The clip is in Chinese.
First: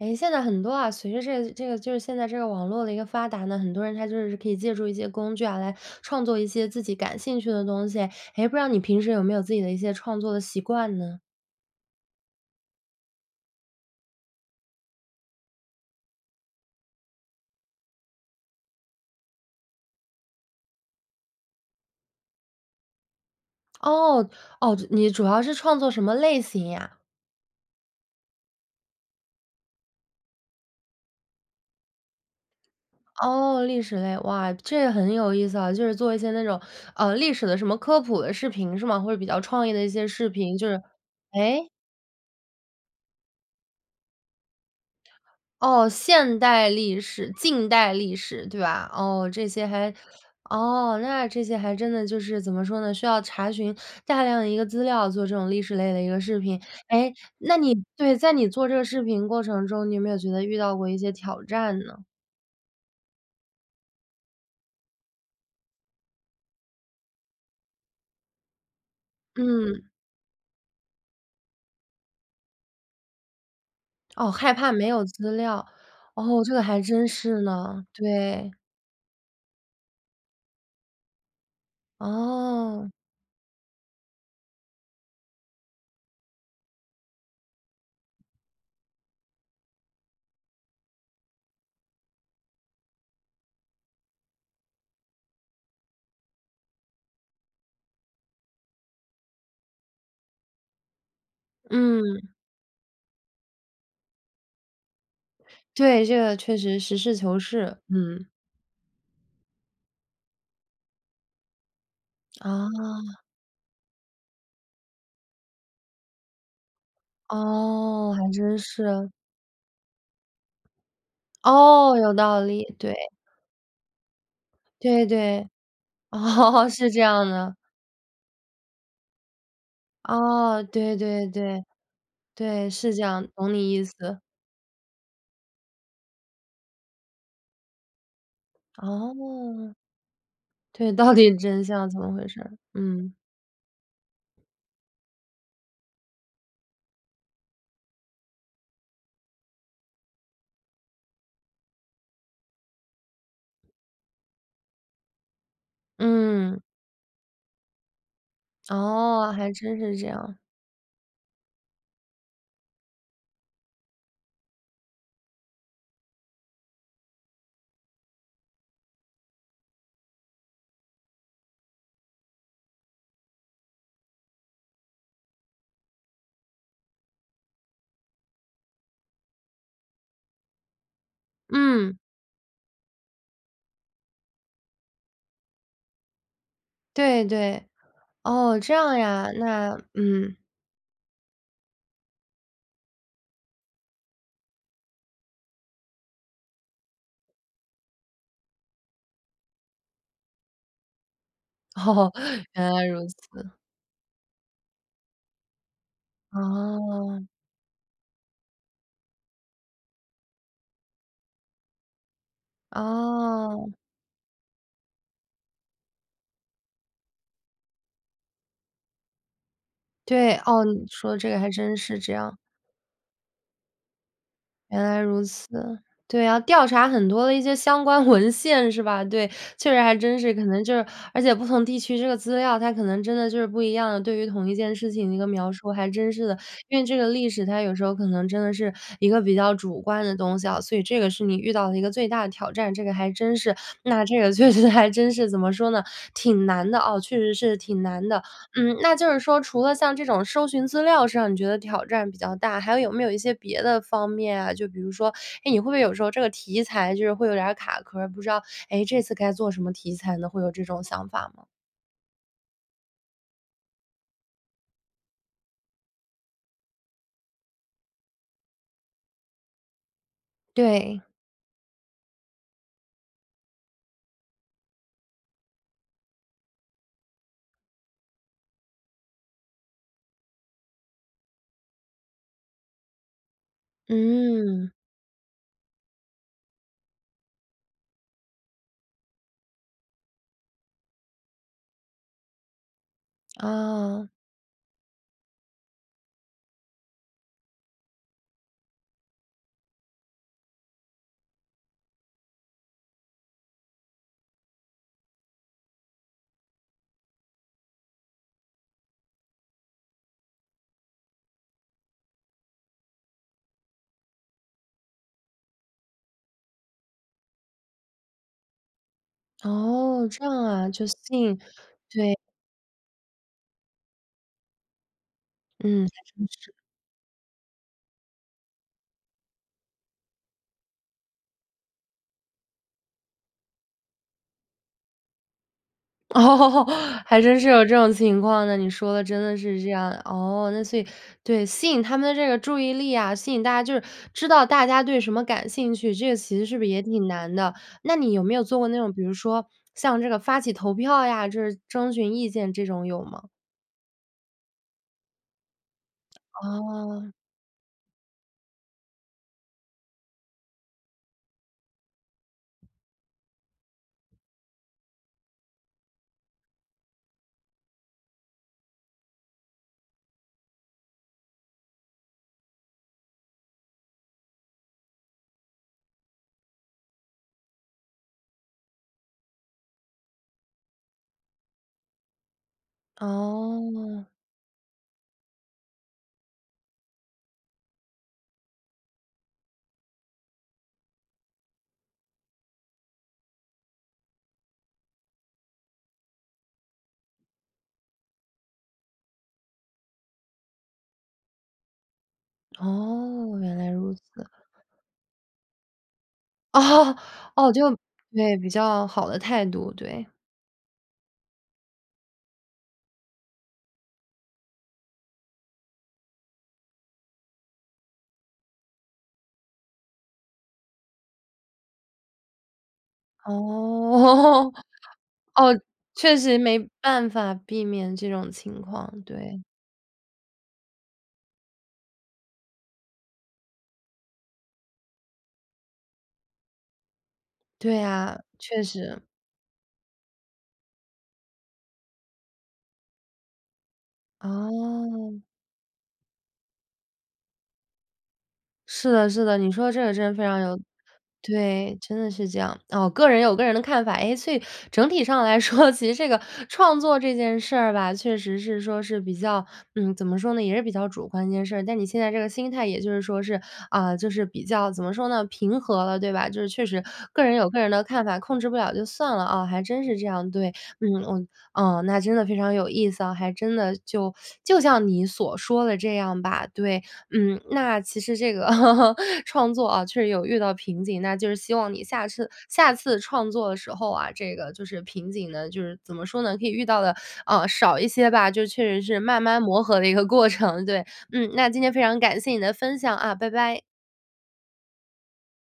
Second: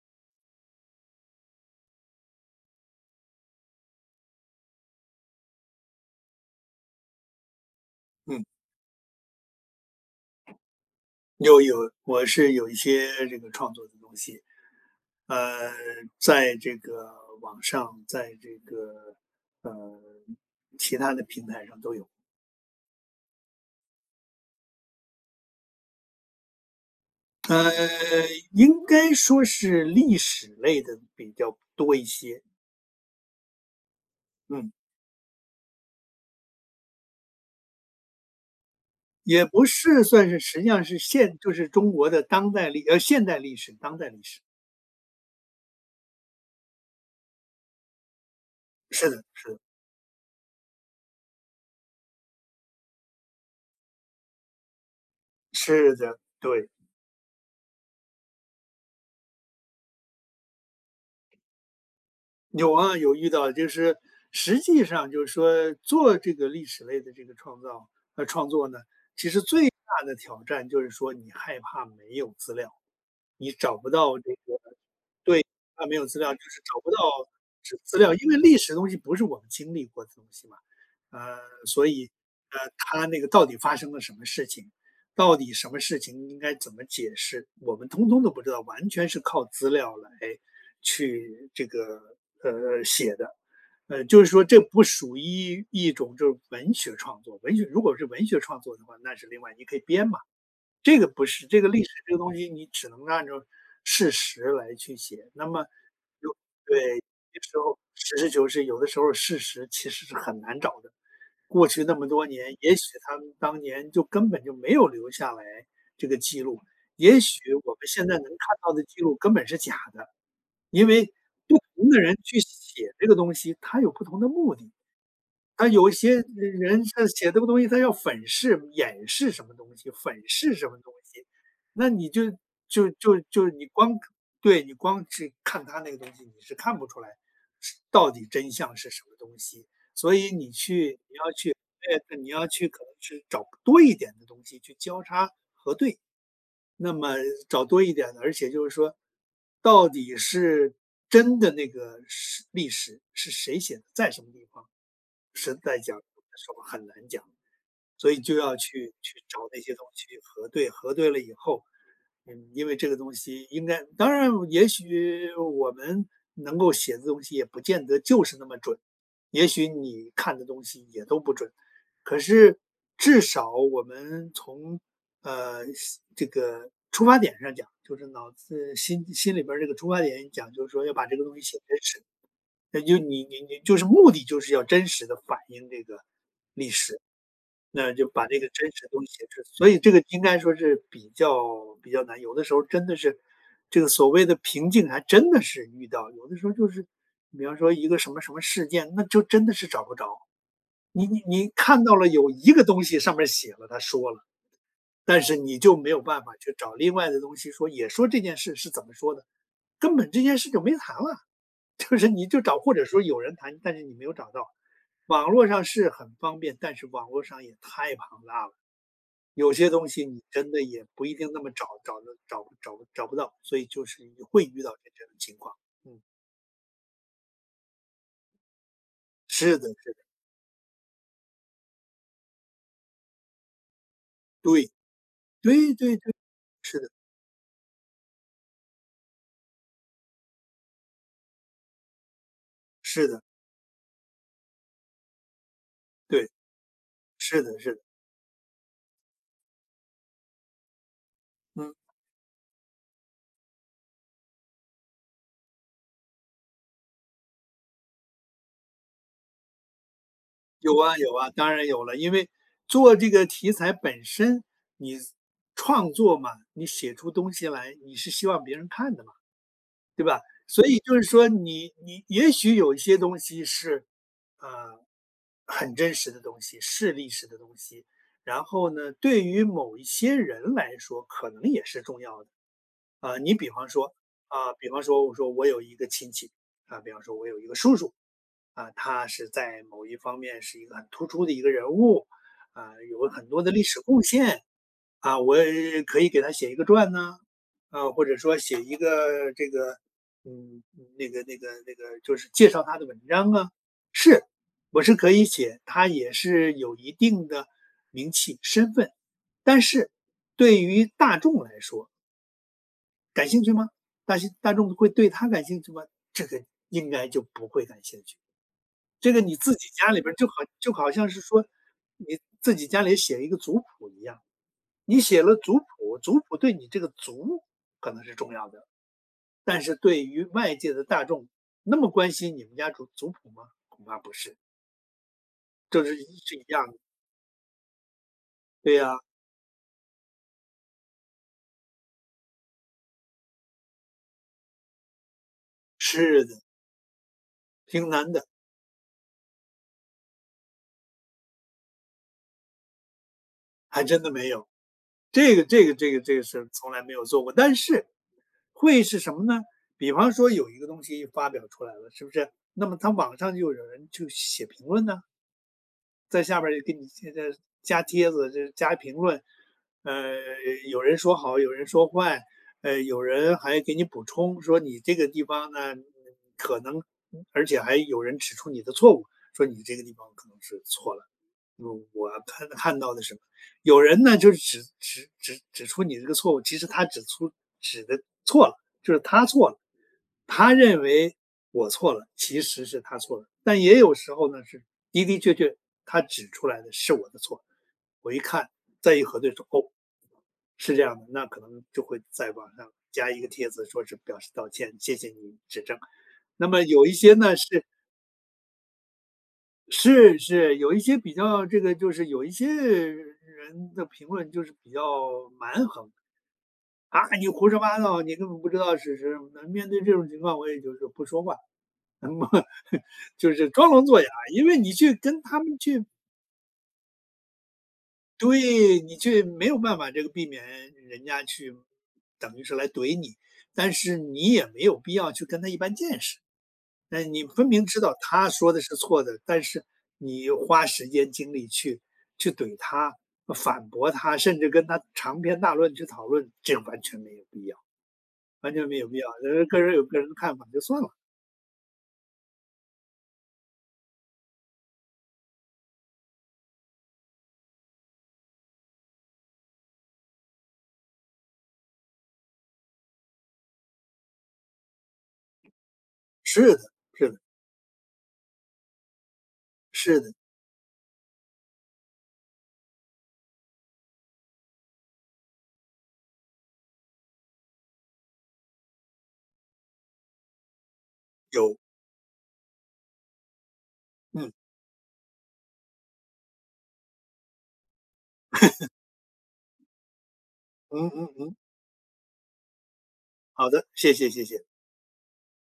哎，现在很多啊，随着这个这个就是现在这个网络的一个发达呢，很多人他就是可以借助一些工具啊，来创作一些自己感兴趣的东西。嗯。诶，不知道你平时有没有自己的一些创作的习惯呢？有有。我是有一些这个创作的东西。呃，在这个网上，在这个呃，其他的平台上都有。哦，哦，你主要是创作什么类型呀？呃，应该说是历史类的比较多一些。哦，历史类，哇，嗯。这很有意思啊，就是做一些那种呃，历史的什么科普的视频是吗？或者比较也不创意的一是，些算视是频，实就际上是是现就诶？是中国的当代历呃，现代历史、当代历史。哦，现代历史、近代历史，对吧？是的哦，这是的。些还哦，那这些还真的就是怎么说呢，需要查询大量的一个资料，做这种历史类是的一的。个视频。对。哎，那你对，在你做这个视频过程中，你有没有觉得遇到过一些挑战呢？有啊有遇到，就是实际上就是说做这个历史类的这个创造呃，创作呢，其实最嗯。大的挑战就是说你害怕没有资料。你找不到这哦，害个怕没有资对，料，它没有资料就哦，这是个找还不到真是资呢，资料。因为对。历史的东西不是我们经历过的东西嘛，呃，所以，呃，哦。它那个到底发生了什么事情，到底什么事情应该怎么解释，我们通通都不知道，完全是靠资料来去这个，呃，写的。呃，就是说这不属于一一种就是文学创作，文学如果是文学创作的话，那是另外你可以编嘛，这个不是。这个历史这个嗯。东西，你只能按照事实来去写，那么对，这有个确实对，有实事求些时是，候实嗯。事求是，有的时候事实其实是很难找的。过去那么多年，也许他哦。们当年就根本就没有留下来这个记录，也许我们现哦，在能还看真到的记是。录根本是假的。因为不同哦，的有人去道理，写对。这个东西，它有不同的目的。对对，他有一些哦，人是这他写样这个的。东西，他要粉饰、掩饰什么东西，粉饰哦，什么东对西。对对，那你就对，就是这就样，就懂你你意光看思。对，你光是看他那个东西，你是看不出来是到底真相是什么东西。哦。所以你对，去到你要底去真相怎么对，回你事要儿？去可能嗯。去找多一点的东西去交叉核对。那么找多一点的而且就是说到底是真的那个是历史是谁写的，在什么地方，实在讲有的时嗯。候很难讲。所以就要去去哦，找还那些真东是西这样。核对，核对了以后，嗯，因为这个东西应该当然也许我们能够写的东西也不见得就是那么准，也许你看的东西也都不准，可是至少我们从，呃，心这个出发点上讲，就是脑子心心里边儿这个出发点讲，就说要把这个东西写真嗯。实，那就你你你就是目的就是要真实地反映这个历史。对对，那就把这个哦，真这实的样东西写呀，出来，所那以这个应嗯。该说是比较比较难。有的时候真的是这个所谓的瓶颈还真的是遇到，有的时候就是比方说一个什么什么事件，那就真的是找不着。你你你看到了哦，有一个原来东如西上面儿此。写了，它说了，但是你就没有办法去找另外的哦。东西说，也说这件事是怎么说的，根本这件事就没谈了，就是你就找或者说有人谈，哦。但是你没有找到。网络上是很方便，但是网络上也太庞大了。有些东西你对，真的哦，你也不一说定这个那还么找真是找这得样。找找找不到，所以就是你会遇到原来这种如情况。此，嗯。对啊，调查很多的一些相关文献是吧？对，是的确实是的。还真是可能就是而且不同地区这个资料，它可能真的就是不一样，对于同一对，件事情的一个描述对还对真对，是的。因是为的。这个历史它有时候可能真的是一个比较主观的东西啊，所以这个是你遇到的一个最大的挑战。这个是还的。真是。那这个确实还真是怎么说呢，对。挺难的哦，确实是是的是的。挺难的。嗯，那就是说除了像这种搜寻资料上你觉得嗯。挑战比较大，还有没有一些别的方面啊，就比如说，诶，你会不会有时候这个题材就是会有点儿卡壳儿，不知道，诶，这次该做什么题材呢？会有这有种啊想有啊，法吗？当然有了，因为做这个题材本身，你创作嘛，你写出东西来，你是希望别人看的嘛。对吧，所以就对。是说你你也许有一些东西是，呃，很真实的东西，是历史的东西，然后呢，对于某一些人来说可能也是重要的。啊，你比方说啊，比嗯。方说我说我有一个亲戚，啊，比方说我有一个叔叔，啊，他是在某一方面是一个很突出的一个人物，啊，有很多的历史贡哦。献。啊，我可以给他写一个传啊，啊，或者说写一个这个嗯，那个那个那个，就是介绍他的文章啊，是，我是可以写，他也是有一定的名气身份，但是对于大众来说感兴趣吗？但是大众会对他感兴趣吗？这个应该就不会感兴趣。这个你自己家里哦，边儿，这就好样啊。就就好像是信说对。你自己家里写一个族谱一样，你写了族嗯，谱，还族真的谱对是。你这个族，可能是重要的。但是对于外界的大众，那么关心你们家族族谱吗？恐怕不是。就是一是一哦，样的。还真是有这种情况呢？你对说啊。的真的是这样。哦，那所以对，吸引他们的这个注意力啊，吸引大家，就是知道大家对什么感兴趣，这个是其的。实是不是也挺难的？挺那难你有的。没有做过那种，比如说像这个发起投票呀，就是征询意见这种有吗？还真的没有，这个这个这个这个是从来没有哦。做过。但是，会是什么呢？比方说有一个东西发表出来了，是不是？那么它网上就有人就写评论呐。在下边儿就给你添加加帖子、就加评论，呃，有人说好，有人说坏。呃，有人还给你补充说你这个地方呢，嗯，可能而且还有人指出你的错误，说你这个地方可能是错了。嗯，我看看到的是有人哦。呢，就是指指指指出你这个错误，其实他指出指得错了，就是他错了。他认为我错了，其实是他错了。但也有时候呢，是的的确确他指出来的是我的错，我一看，再一核对说，哦，是这样的，那可能就会在网上加一个哦，帖原子来说如是表此示啊。道歉，谢谢您指正。那么有一哦，些呢，哦，是就对，比较好的态度，对。是是，有一些比较这个就是有一些人的评论就是比较蛮横“啊，你胡说八道，你根本不知道是谁。”那面对这种情况，我也就是不说话，就是装聋作哑，因哦，为你去跟 他哦，们去确实没办法避免这种情对，你况。去对。没有办法这个避免人家去等于是来怼你，但是你也没有必要去跟他一般见识。那你分明对知道呀，他说确的是错实。的，但是你花时间精力去去怼他、反驳他，甚至跟他长哦。篇大论去讨论，这完全没有必要完全没有是必要。的，是的。呃，你各说人有这个各真人的的非看常法有就算了。对，真的是这样。哦，个人有个人的看法。诶，所以整体上来说，其实这个创作这件事儿吧，确实是说是比较嗯，怎么说呢？也是比较主观的一件事儿，但你现在这个心态也就是说是啊，就是比较怎么说呢？平和了，对吧？就是是的确实是的。各人有各人的看法，控制不了就算了啊。还真是是这的。样，对，嗯，哦，哦。那真的非常有意思啊，还真的就 就像你所说的这样吧。对，嗯，那其实这个 创作啊，确实有遇到瓶颈，那就是希有。望你下次下次创作的时候啊，嗯。这个就是瓶颈呢，就是怎么说呢？可以遇到得，呃，少一些吧，就确 实是慢慢磨合的一个过程。对。嗯嗯嗯，嗯。那今天非常感谢你的分享啊，拜好拜。的。谢谢谢谢。